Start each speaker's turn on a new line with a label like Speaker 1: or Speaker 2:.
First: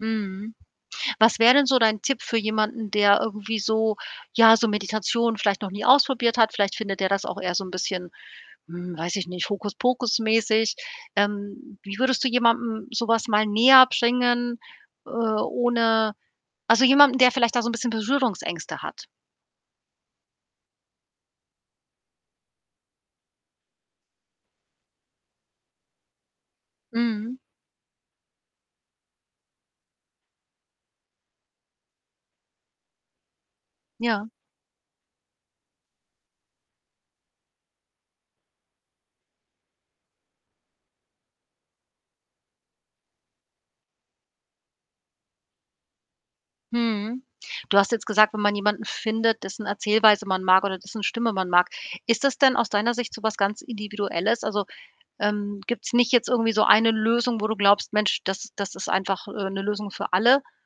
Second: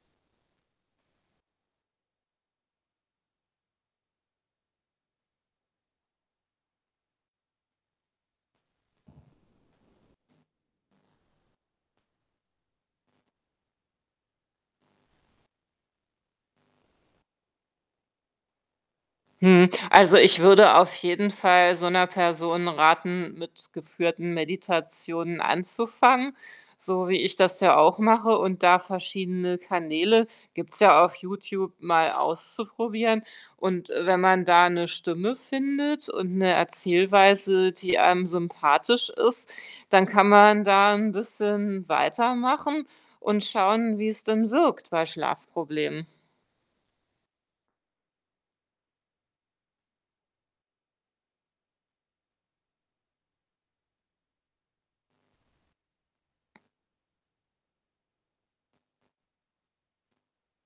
Speaker 1: Mhm, was wäre denn so dein Tipp für jemanden, der irgendwie so ja, so Meditation vielleicht noch nie ausprobiert hat? Vielleicht findet der das auch eher so 'n bisschen, hm, weiß ich nicht, Hokuspokus mäßig. Ähm, wie würdest du jemandem so was mal näherbringen, äh, ohne also jemandem, der vielleicht da so 'n bisschen Berührungsängste hat?
Speaker 2: Mmh, also, ich würde auf jeden Fall so 'ner Person raten, mit geführten Meditationen anzufangen, so wie ich
Speaker 1: Mhm.
Speaker 2: das ja auch mache. Und da verschiedene Kanäle- gibt's ja auf Youtube- mal auszuprobieren. Und, äh, wenn
Speaker 1: Ja.
Speaker 2: man da 'ne Stimme findet und 'ne Erzählweise, die einem sympathisch ist, dann kann man da 'n bisschen weitermachen und schauen, wie es denn wirkt bei Schlafproblemen.
Speaker 1: Mhm, du hast jetzt gesagt, wenn man jemanden findet, dessen Erzählweise man mag oder dessen Stimme man mag, ist das denn aus deiner Sicht so was ganz Individuelles? Also, ähm, gibt's nicht jetzt irgendwie so eine Lösung, wo du glaubst: “Mensch, das das ist einfach, äh, 'ne Lösung für alle“?